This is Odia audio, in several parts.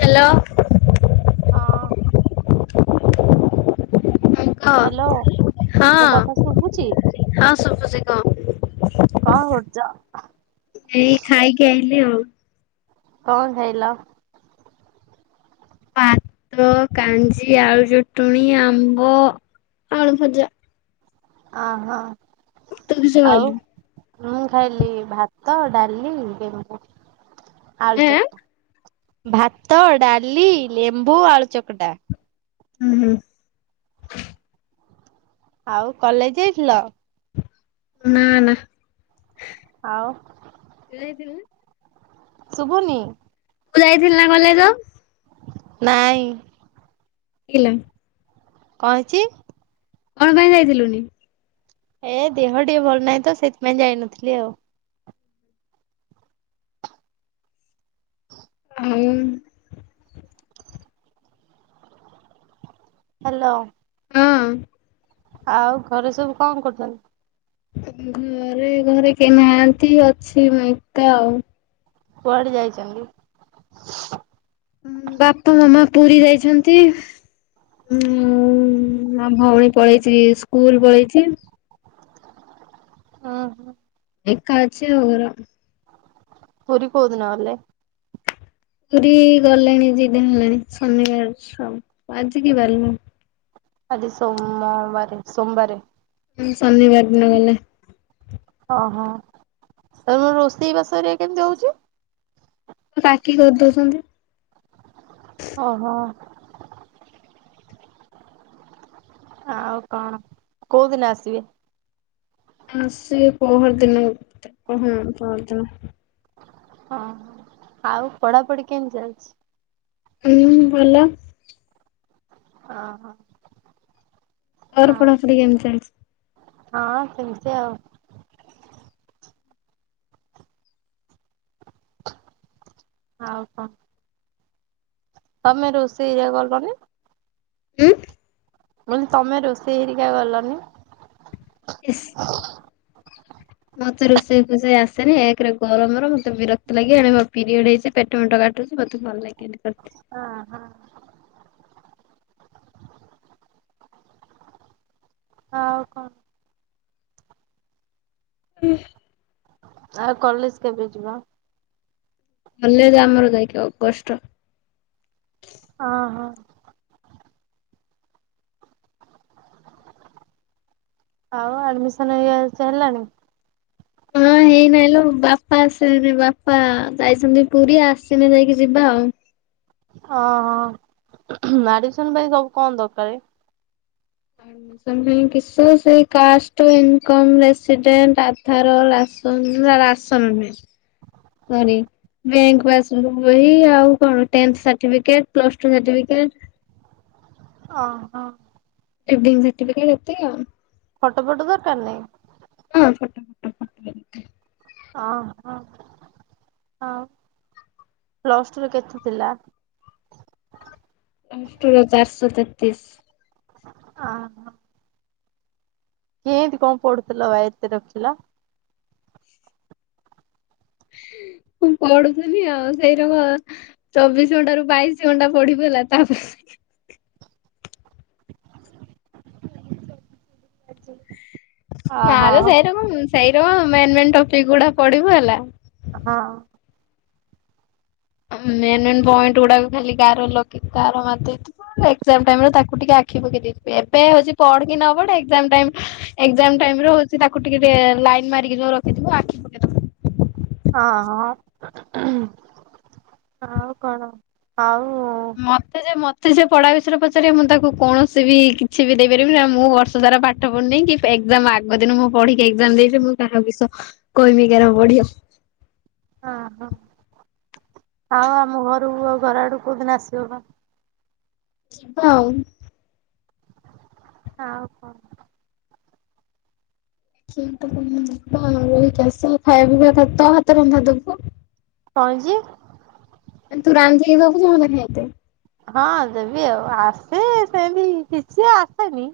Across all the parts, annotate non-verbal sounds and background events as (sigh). ହ୍ୟାଲୋ। ହଁ। କହ ହ୍ୟାଲୋ ହଁ ମୁଁ କଥା ଶୁଭୁଛି। ହଁ ଶୁଭୁଛି କହ କଣ କରୁଛ? ଉଠିଲି ଆଉ। କଣ ଖାଇଲ? ଭାତ କାଞ୍ଜି ଆଳୁ ଚଟୁଣି ଆମ୍ବ। ଆଳୁ ଭଜା। ଅ ହଁ। ତୁ କିସ ଖାଇଲୁ? ମୁଁ ଖାଇଲି ଭାତ ଡାଲି ଲେମ୍ବୁ ଆଳୁ ଏଁ ଚକଟା। ଭାତ ଡାଲି ଲେମ୍ବୁ ଆଳୁ ଚକଟା। ହୁଁ ହୁଁ। ଆଉ କଲେଜ ଯାଇଥିଲ? ନା ନା। ଆଉ ତୁ ଯାଇଥିଲୁ ନା? ଶୁଭୁନି? ତୁ ଯାଇଥିଲୁ ନା କଲେଜ? ନାଇଁ। (unintelligible) କଣ ହେଇଚି? କଣ ପାଇଁ ଯାଇଥିଲୁନି? ଏ ଦେହ ଟିକେ ଭଲ ନାହିଁ ତ ସେଇଥିପାଇଁ ଯାଇନଥିଲି ଆଉ। ହଉ। ହ୍ୟାଲୋ। ହଁ ଆଉ ଘରେ ସବୁ କଣ କରୁଛନ୍ତି? ଘରେ ଘରେ କେହି ନାହାନ୍ତି। ଅଛି ମୁଁ ଏକା ଆଉ। କୁଆଡେ ଯାଇଛନ୍ତି? ବାପା ମାମା ପୁରୀ ଯାଇଛନ୍ତି। ଉଁ ଆଉ ଭଉଣୀ ପଳେଇଛି ସ୍କୁଲ ପଳେଇଛି। ଅ ହୋ। ଏକା ଅଛି। (unintelligible) ପୁରୀ କୋଉଦିନ ଗଲେ? ପୁରୀ ଗଲେଣି ଦି ଦିନ ହେଲାଣି। ଶନିବାର। (unintelligible) ଆଜି ସୋମବାରେ ସୋମବାରେ। ହଁ ଶନିବାର ଦିନ ଗଲେ। ଓହୋ ତ ରୋଷେଇ ବାସରେ କେମତି ହଉଛି? ମୋ କାକି କରିଦଉଛନ୍ତି। ଓହୋ। ଆଉ କଣ କୋଉଦିନ ଆସିବେ? ଆସିବେ ପହରଦିନ ବୋଧେ ହଁ ପହରଦିନ। ହଁ ଆଉ ପଢାପଢି କେମିତି ଚାଲିଛି? ହୁଁ ଭଲ। ଅ ହଁ। ତୋର ପଢା ପଢ଼ି କେମିତି ଚାଲିଛି? ହଁ ସେମିତି ଆଉ। ଆଉ କଣ? ତମେ ରୋଷେଇରେ ଗଲନି। ଉଁ କହିଲି ତମେ ରୋଷେଇ ହେରିକା ଗଲନି। ଇସ୍ (inaudible) ମୋତେ ରୋଷେଇ ଫୋଷେଇ ଆସେନି। ଏକରେ ଗରମର ମତେ ବିରକ୍ତ ଲାଗେ, ଏଣେ ମୋର ପିରିୟଡ଼ ହେଇଛି ଯେ ପେଟ ଫେଟ କାଟୁଛି ମତେ ଭଲ ଲାଗେନି ଅ ହଁ। ଆଉ କଣ? (unintelligible) ଆଉ କଲେଜ କେବେ ଯିବ? କଲେଜ୍ ଆମର ଯାଇକି ଅଗଷ୍ଟ। ଓହୋ ଆଉ ଆଡମିନଇ ହେଲାଣି? ହେଇନାଇଁ ଲୋ ବାପା ଆସଲେ ବାପା ଯାଇଛନ୍ତି ପୁରୀ ଆସିଲେ ଯାଇକି ଯିବା ଆଉ। ହିଁ ହ ଆଡିମିସନ ପାଇଁ ସବୁ କଣ ଦରକାର? ଆଡ଼ମିଶନ ପାଇଁ କିସ ସେଇ କାଷ୍ଟ, ଇନ୍କମ୍, ରେଶିଡେନ୍ଟ, ଆଧାର (unintelligible) ବ୍ୟଙ୍କ ପାସ ବହି ଆଉ କଣ ତେନେଥେ ସାଠୀପିକେଟେ ପ୍ଲତୁ ସାଠିପିକେଟେ। ହ ଏଡିଗ୍ ସଟିଫିକେଟ ଏତେ ଆଉ। ଫୋଟୋ ଫଟୋ ଦରକାର ନାହିଁ। ହଁ ଫଟା ଫଟା (inaudible) ହିଁ ହଁ ହଁ। ପ୍ଲସ ଟୁ ର କେତେ ଥିଲା। ପ୍ଲଷ୍ଟୁର ଚାରିଶ ତେତିଶ। ହଓ। କିମିତି କଣ ପଦୁଥିଲବା ଏତେ ରଖିଲ। ମୁଁ ପଢୁଥିଲିନି ଆଉ ସେଇର ଚବିଶ ଘଣ୍ଟା ରୁ ବାଇଶି ଘଣ୍ଟା ପଢିବ ହେଲା ତାପ ନା ଅହ ଲୋ ସେଇ ରକମ୍ ସେଇ ରକମ ମେନ୍ ମେନ୍ ଟପିକ ଗୁଡ଼ା ପଡିବୁ ହେଲା। ହଁ। ମେନ୍ ମେନ୍ ପଏଣ୍ଟ ଗୁଡାକ ଖାଲି ଗାର ଲଗେ ଗାର ମାରିଦେଇଥିବୁ ନହେଲେ ଏଗଜାମ ଟାଇମ୍ ରେ ତାକୁ ଟିକେ ଆଖି ପକେଇଦେଇ ଥୀବେ ଏବେ ହଉଛି ପଢି କିନ ପଢଏଗଜମି ଟାଇମି ହଉଛି ତାକୁ ଟିକେ ଲାଇନ୍ ମାରିକି ଯଉ ରଖିିବ ଆଖିଖ ହଁ ହଁ ଆଉ କଣ ଆଉ। ସେ ସେ ପଢା ବିଷୟରେ ପଚାର ମୁଁ ତାକୁ କୌଣସି ବି କିଛି ବି ଦେଇପାରିବି ନା ମୁଁ ବର୍ଷ ତାରା ପାଠ ପଢୁନି କି ଏଗଜମ ଆଗ ଦିନ ମୁଁ ପଢିକି ଏାମ ଦେଇି ମୁଁ କାହା ବିଷ କହମି କେନ ପଢଚି। ହଁ ହଁ। ଆଉ ଆମ ଘରୁ ଆ ଘର ଆଡୁ କୋଉଦିନ ଆସିବ? ହଉ। ଆଉ କଣ? (unintelligible) ଆମରଷ ଖାଇବା ପିଇବା ଖ ହାତ ରନ୍ଧା ଦବୁ। ଆଜି। ତୁ ରନ୍ଧାେକିଇ ଦୋବୁ ଖାଇତେ (unintelligible) ହଁ ଦେବି ଆଉ ଆସେ ସେମତି କିଛି ଆସେନି।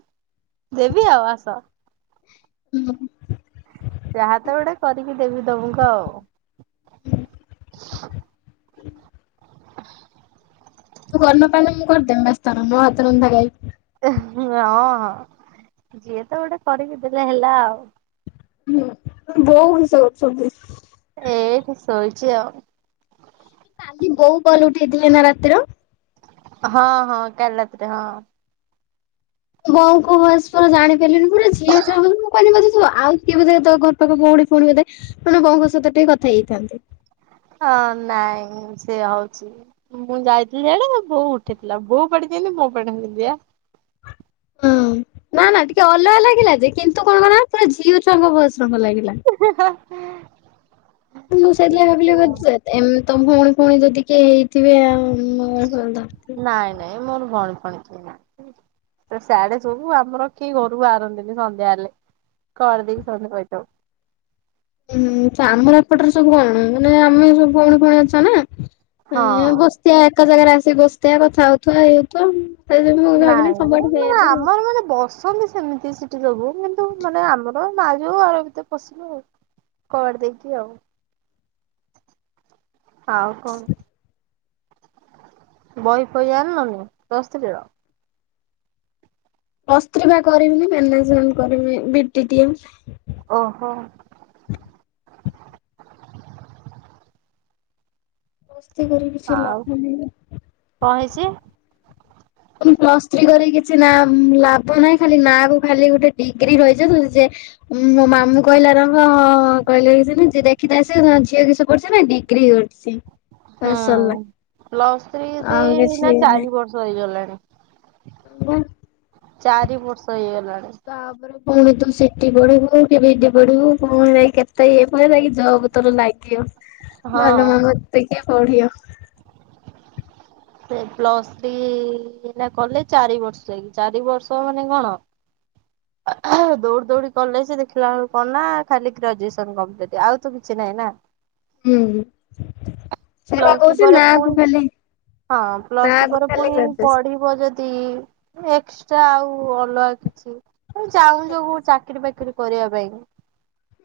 ଦେବି ଆଉ ଆସ। ହୁଁ। ଯାହା ତ ଗୋଟେ କରିକି ଦେବି ତମକୁ ଆଉ। (inaudible) ହ ହ ତମ ହାତ ରନ୍ଧା ଖାଇବି। ହଁ ହଁ ଯିଏତ ଗୋଟେ କରିକି ଦେଲେ ହେଲା ଆଉ। ହୁଁ ବୋଉ କିଷ କରୁଛନ୍ତି? ଏଇଠି ଶୋଇଛି ଆଉ। କାଲି ବୋଉ କଲ ଉଠେଇଥିଲେ ନା ରାତିର? ହଁ ହଁ କାଲରାତିରେ ହଁ। ବୋଉଙ୍କ ଭଏସ ପୁରା ଜାଣି ପାରିଲିନି ପୁରା ଝିଅ ଛୁଆ ମୁଁ କହିଲି ବୋଧେ ଆଉ କିଏ ବୋଧେ ତ ଘର ପାଖ ପୁଣି ପୁଣି ବୋଧେ ମାନେ ବୋଉଙ୍କ ସହିତ ଟିକେ କଥା ହେଇଥାନ୍ତି। ହଁ ନାଇଁ ସେ ହଉଛି ମୁଁ ଯାଇଥିଲି ସେଡେ ବୋଉ ଉଠେଇଥିଲା ବୋଉ ପଡିଛିନି (unintelligible) ହଁ ନା ନା ଟିକେ ଅଲଗା ଲାଗିଲା ଯେ କିନ୍ତୁ କଣ କ ନା ତୁର ଝିଅ ଛୁଆଙ୍କ ଭଏସ ଭଲ ଲାଗିଲା। ହଁ। ମୁଁ ସେଇଥିଲା ଭାବିଲି ଏମ ତମ ଭୋଉଣି ଫୋଉଣି ଯଦି କିଏ ହେଇଥିବେ ଆଉ ନାଇଁ ନାଇଁ ମୋର ଭୋଉଣୀ ଫୋଉଣି କେହି ନାହିଁ ସେ ସିଆଡେ ସବୁ ଆମର କେହି ଘରୁକୁ ବାହାରନ୍ତିନି ସନ୍ଧ୍ୟା ହେଲେ କବାଟ ଦେଇକି ସମସ୍ତେ ପଇଥିବ। ହୁଁ ତ ଆମର ଏପଟରେ ସବୁ କଣ ମାନେ ଆମେ ସବୁ ଭୋଉଣୀ ଫୋଉଣି ଅଛନ୍ତି ନା। ଏ ହଁ ବସିଆ ଏକ ଜାଗାରେ ଆସିିକି ବସିଆ କଥା ହୋଉଥିବା ଇଏ ହୋଉଥିବା। ନାଇଁ ମ ଆମର ମାନେ ବସ ଅଛନ୍ତି ସେମିତି ସେଠି ସବୁ କିନ୍ତୁ ମାନେ ଆମର ମାଝିଅ ଘର ଭିତରେ ପଶିଲୁ ଆଉ କବାଟ ଦେଇକି ଆଉ ଆଉ କଣ? ବହିଫଇ ଆଣିଲନଣି ପ୍ଲସ ଥ୍ରିର ପ୍ଲସ ଥ୍ରି ପା କରିବିନି ମାନେଜମେଣ୍ଟ କରିମି ବି ଟି ଟି ଏମ। ଓହୋ। ପ୍ଲସ ଥ୍ରି କରିକି କିଛି ଆଉ ଲାଭ ନାହିଁ କଣ ନା। ହେଇଛି? ପ୍ଲସ ଥ୍ରୀ କରିକ କିଛି ନା ଲାଭ ନାହିଁ ଖାଲି ନା କୁ ଖାଲି ଗୋଟେ ଡିଗ୍ରୀ ରହିଚ (unintelligible) ଉଁ ମୋ ମାମୁଁ କହିଲା ରଙ୍ଗ ଅ ଅ କହିଲେ କି ଦେଖିଥା ଆ ସେ ଝିଅ କି ସେ ପଢୁଛ ନା ଡିଗ୍ରୀ କରିଚି। ହୁଁ ପ୍ଲସ ଥ୍ରି ଆଉ ସେଇ କିଛି ଏଇନା ଚାରି ବର୍ଷ ହେଇଗଲାଣି। ହଁ ପା। ଚାରି ବର୍ଷ ହେଇଗଲା। ତାପରେ ପୁଣି ତ ସି ଟି ପଢିବୁ କି ବି ଡି ପଢିବୁ କଣ ଯାଇ କେତେ ଇଏ ପାଇି ଜବ ତୋର ନାଗିବ। ଭଲ ହଁ ମାମୁଁ ଏତେ କିଏ ପଢିବ। ସେ ପ୍ଲସ୍ ଥ୍ରୀ ନା କଲେ ଚାରି ବର୍ଷ ଯାଇକି ଚାରି ବର୍ଷ ମାନେ କଣ ଦୌଡି ଦୌଡି କଲେ ଦେଖିଲା ବେଳକୁ କନା ଖାଲି ଗ୍ରାଜୁଏସନ କମ୍ପ୍ଲିଟ ଆଉ ତ କିଛି ନାହିଁ ନାହିଁ ନା। ହୁଁ ସେଇ ପା ପ୍ଲସ୍ ଥ୍ରୀ କୋହୁଚି ପରେ ନା ପୁଣି କୁ ଖାଲି ହଁ ପ୍ଲସ୍ ନାଁ ଥ୍ରୀ କୁ ପରେ ଖାଲି ପୁଣି ଗ୍ରାଜୁଏସନ। ପଢିବ ଯଦି ଏକ୍ସଟ୍ରା ଆଉ ଅଲଗା କିଛି ତ ଚାହୁଁଚ କୋଉ ଚାକିରରି ଫାକିରି କିରି କରିବା ପାଇଁ।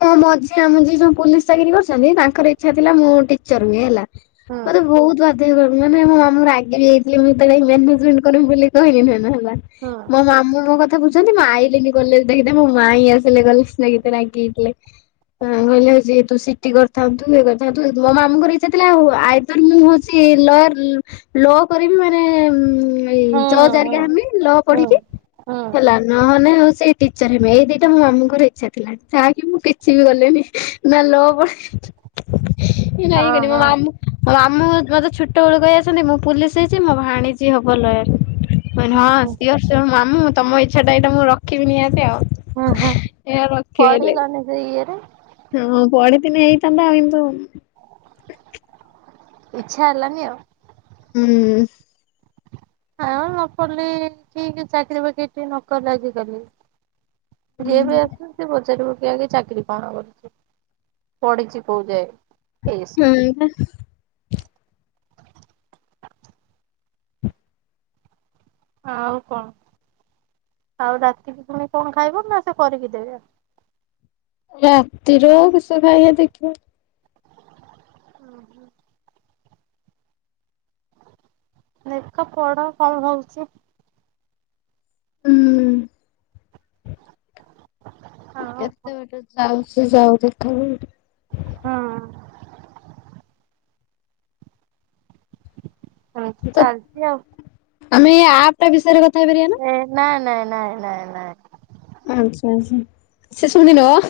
ମୋ ମଝିଆ ମାମୁଁ ଯିଏ ପୁୋଲିସ ଚାକିରି କରୁଛନ୍ତି ତାଙ୍କର ଇଚ୍ଛା ଥିଲା ମୁଁ ଟିଚର ହୁଏ ହେଲା ହୁଁ ମତେ ବହୁତ ବାର ବାଧ୍ୟ କ ମାନେ ମୋ ମାମୁଁ ରାଗିଯାଇଥିଲେ ମୁଁ ଯେତେବଳେ ମାନେଜମେଣ୍ଟ କରିମି ବୋଲି କହିହିଲି ନାଇ ହୁଁ ମୋ ମାମୁଁ ମୋ କଥା କଥା ବୁଝନ୍ତି। ଆଇଲେନି କଲେଜ୍ ମୋ ମାଇଁ ଆସିଲେ କଲେଜ ଏତେ ରାଗିକି ଥିଲେ ହଁ କହିଲେ ହୋଉଚି ତୁ ସିଠି କରିଥାନ୍ତୁ ଇଏ କରିଥାନ୍ତୁ ମୋ ମାମୁଙ୍କର ଇଚ୍ଛା ଥିଲା ଆଉ ଆଇଦର ମୁଁ ହୋଉଛି ଲୟାର ଲୋ କରିବି ମାନେ ଇ ହୁଁ ହୁଁ ଜଜ୍ ହୁଁ ହେରିକା ହେମି ଲ ହୁଁ ପଢିକି ହୁଁ ହେଲା ନହେନେ ଆଉ ସେଇ ଟିଚର ହେମି ଏଇ ଦିଟା ମୋ ମାମୁଙ୍କର ଇଚ୍ଛା ଥିଲା ଯାହାକି ମୁଁ କିଛି ବି କଲିନି ନା ଲ ପଢି ଏ ନାଇଁ ହଁ କଲେ ମୋ ହଁ। ମାମୁଁ ମୁଁ ମୋତେ ଛୋଟ ବେଳୁ କହି ଆସନ୍ତି ମୁଁ ପୁଲିସ ହେଇଚି ମୋ ଭାଣିଜି ହବ ଲୟର ହଁ ସିଏ ଓହୋ ସିଓର ସିଓର୍ ମାମୁ ତମ ଇଚ୍ଛା ଟା ଏଇଟା ମୁଁ ରଖିବି ନିହାତି ଆଉ ହେଲେ ରଖି ପାରିଲିନି। ସେଇ ଇଏରେ ହୁଁ ପଢ଼ଥିଲେ ହେଇଥାନ୍ତା ଆଉ କିନ୍ତୁ ଇଚ୍ଛା ହେଲାନି ଆଉ। ହୁଁ। ହଁ ନ ପଡିଲି ଠିକ ଚାକିର ବାକିରି ଟିକେ ନକଲେ ଆଜିକାଲି ଯିଏ ହୁଁ। ବି ଆସୁଚି ସିଏ ପଚାରିବ ଆଗ ଚାକିରି କଣ କରୁଛି, ପଢିଛି କୋଉ ଯାଏ? ଏଇସବୁ ହୁଁ। ହ ଆଉ କଣ? ଆଉ ରାତି ତୁମେ କଣ ଖାଇବ ନା ସେ କରିକି ଦେବେ ଆଉ? ରାତିର କିଷ ଖାଇଆ ଦେଖିବା। ହଁ ହୋ। ଲେଖ ପଡ କଣ ହଉଛି। ହୁଁ ଆଉ ହୁଁ କେତେ ବାଟେ ଯାଉ ସେ ଯାଉ ଦେଖା ହଁ। ହମ ତ ଚାଲଛି ଆଉ ଆମେ ଏଇ ଆପଟା ବିଷୟରେ କ ନାଇ ନାଇଁ ନାଇଁ ନାଇଁ ନାଇଁ ଆଛା ଆଛା (unintelligible)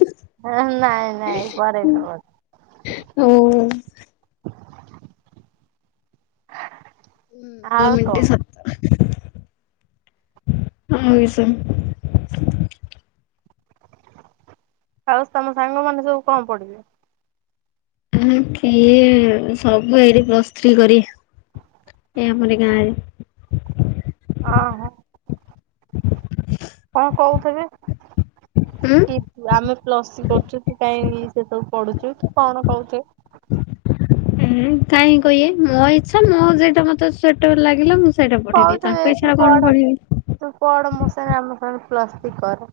ନାଇଁ ନାଇଁ ହଉ (unintelligible) ହୁଁ ଆ ଆଉ ମିିନିଟେ କଣ ସାତ ହଁ, ସେ ହଉ ତମ ସାଙ୍ଗମାନେ ସବୁ କଣ ପଢ଼ିବେ? ଆ କିଏ ସବୁ ଏଇଠି ପ୍ଲସ୍ ଥ୍ରୀ କରି ଆମରି ଗାଁରେ। ହଁ, କଣ କହୁଥିବେ? ଉଁ ଆମେ ପ୍ଲସ୍ ଥ୍ରୀ କରୁଛୁ ତୁ କାଇଁ ସେସବୁ ପଢୁଛୁ କି କଣ କହୁଥିବେ? କାହିଁକି କହିବେ, ମୋ ଇଚ୍ଛା ମ ଯୋଉଟା ମତେ ସ୍ଵଟବେଲ ଲାଗିଲା ମୁ ସେଇଟା ପଢିବି କହୁଥିବେ ତାଙ୍କ ଇଛାରେ କଣ ପଢିବି। ଆମର ପ୍ଲସ ଟୁ ପରେ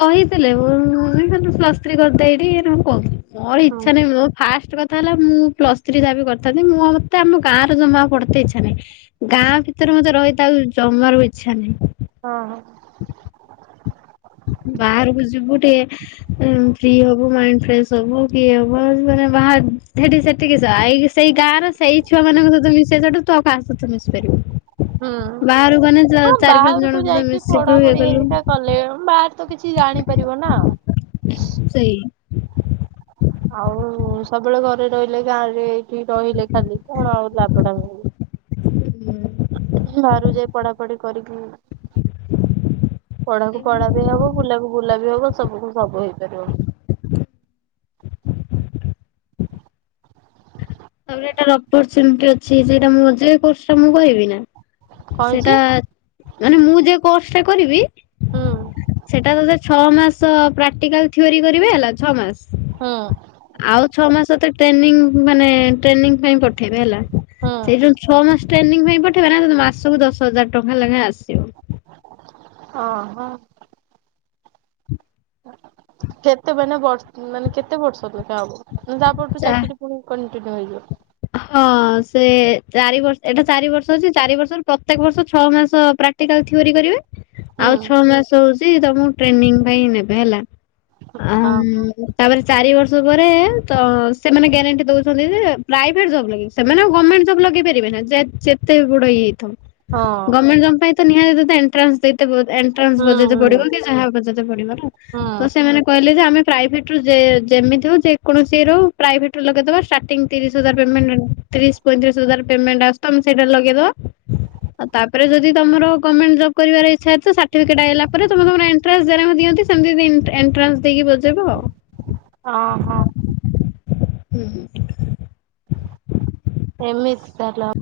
କହିଥିଲେ ମୁ ପ୍ଲସ ଥ୍ରୀ କରିଦେ ଏଠି ମୁଁ କହୁଥିଲି। ମୋର ହୁଁ। ଇଛା ନାହିଁ ଫାଷ୍ଟ କ କଥା ହେଲା ମୁଁ ପ୍ଲସ୍ ଥ୍ରୀ ଦାବି କରିଥାନ୍ତି ମୁଁ ମତେ ଆମ ଗାଁ ର ଜମା ପଢତେ ଇଚ୍ଛା ନାହିଁ ଗାଁ ଭିତରେ ମତେ ରହି ତା ଆଉ ଜମାର ଇଚ୍ଛା ନାହିଁ। ହଁ। ବାହାରକୁ ଯିବୁ ଟିକେ ଫ୍ରି ହବ ମାଇଣ୍ଡ ଫ୍ରେଶ ହବ କିଏ ହବ। ବା ସେଠି ସେଠିକିସ ସେଇ ଗାଁର ସେଇ ଛୁଆ ମାନଙ୍କ ସହିତ ମିଶେଇ ସେଠୁ ତୋ କାହା ସହିତ ମିଶି ପାରିବୁ ହୁଁ ବାହାରକୁ ଗଲେ ହଁ ଚାରି ପାଞ୍ଚ ବାହାରକୁ ଜଣଙ୍କ ସହିତ ଯାଇକି ମିଶିଲୁ ଇଏ ପଢାପଢି କଲୁ ହେରିକା କଲେ ବା ତ କିଛି ଜାଣିପାରିବ ନା। ସେଇ ଆଉ ସବୁବେଳେ ଘରେ ରହିଲେ ଗାଁରେ ଏଇଠି ରହିଲେ ଖାଲି କଣ ଆଉ ଲାଭଟା ମି ହୁଁ। ବାହାରୁ ଯାଇ ପଢାପଢି କରିକି ପଢାକୁ ପଢା ବି ହବ ବୁଲାକୁ ବୁଲା ବି ହବ ସବୁ ସବୁ ହେଇ (unintelligible) ତାପରେ ଏଟାର ଅପରଚୁନିଟି ଅଛି ସେଟା ମୁ (unintelligible) ଟା ମୁଁ କହିବି କଣ ହେଇଛି ସେଇଟା ମାନେ ମୁଁ ଯେ କୋର୍ସଟା କରିବି ହୁଁ ସେଟା ତତେ ଛଅମାସ ପ୍ରାକ୍ଟିକାଲ ଥିଓରି କରିବେ ହେଲା ଛଅମାସ। ହୁଁ ଆଉ ଛଅମାସ ତ ଟ୍ରେନିଂ ମାନେ ଟ୍ରେନିଂ ପାଇଁ ଠେଇବେ ହେଲା। ହୁଁ ସେଇ ଯୋଉ ଛଅମାସ ଟ୍ରେନିଂ ପାଇଁ ପଠେଇବା ନା ମାସକୁ ଦଶ ହଜାର ଟଙ୍କା ଲାଗା ଆସିବ। ହ ହ। କେତେ ମାନେ ବର୍ଷ ମାନେ କେତେ ବର୍ଷ ଲେଗା ହବ? ତା' ପରଠାରୁ ଚା ଚାକିରି ପୁଣି କଣ୍ଟିନ୍ୟୁ ହେଇଯିବ। ହଁ, ସେ ଚାରି ବର୍ଷ ଏଇଟା ଚାରି ବର୍ଷ ଅଛି ଚାରି ବର୍ଷରୁ ପ୍ରତ୍ୟେକ ବର୍ଷ ଛଅ ମାସ ପ୍ରେକଟିକାଲ ଥିଓରୀ କରିବେ, ହୁଁ। ଆଉ ଛଅ ମାସ ହଉଛି ତମକୁ ଟ୍ରେନିଂ ପାଇଁ ନେବେ ହେଲା। ଆ ଓହୋ। ମମ ତାପରେ ଚାରି ବର୍ଷ ପରେ ତ ସେମାନେ ଗ୍ୟାରେଣ୍ଟି ଦଉଛନ୍ତି ଯେ- ପ୍ରାଇଭେଟ୍ ଜବ୍ ଲାଗି, ସେମାନେ ଗର୍ଣ୍ଣମେଣ୍ଟ ଜବ୍ ଲଗେଇ ପାରିବେନା, ଯେ ଯେତେ ବଡ ଇଏ ହେଇଥାଉ। ହଁ। ଗଭର୍ଣମେଣ୍ଟ ଜବ୍ ପାଇଁ ତ ନିହାତି ଏଣ୍ଟ୍ରାନ୍ସ ଦେଇଥିବ ଏଣ୍ଟ୍ରାନ୍ସ ହୁଁ ବଜେଇତେ ହୁଁ। ପଡିବ କି ଯାହା ବଜେଇତେ ପଡିବ, ହୁଁ। ତ ସେମାନେ କହିଲେ ଯେ ଆମେ ପ୍ରାଇଭେଟ୍ ରୁ ଯେ ଯେମିତି ହଉ ଯେକୌଣସି ର ପ୍ରାଇଭେଟ୍ ରୁ ଲଗେଇଦବା ଷ୍ଟାର୍ଟିଂ ତିରିଶ ହଜାର ପେମେଣ୍ଟ ତିରିଶ ପଇଁତିରିଶ ହଜାର ପେମେଣ୍ଟ ଆସ ତମ୍ ସେଇଟାରେ ଲଗେଇଦବ। ଆଉ ତା' ପରେ ଯଦି ତମର ଗମେଣ୍ଟ ଜବ୍ କରିବାରେ ଇଚ୍ଛା ଅଛି ତ ସାର୍ଟିଫିକେଟ୍ ଆଇଲା ପରେ ତମ ତମର ଏଣ୍ଟ୍ରାନ୍ସ ଦେନାକୁ ଦିଅନ୍ତି। ସେମତି ଦେଇ ଏନ ଏଣ୍ଟ୍ରାନ୍ସ ଦେଇକି ବଜେଇବ ଆଉ। ଓହୋ। ହୁଁ ଏମିତି ତାଲାପ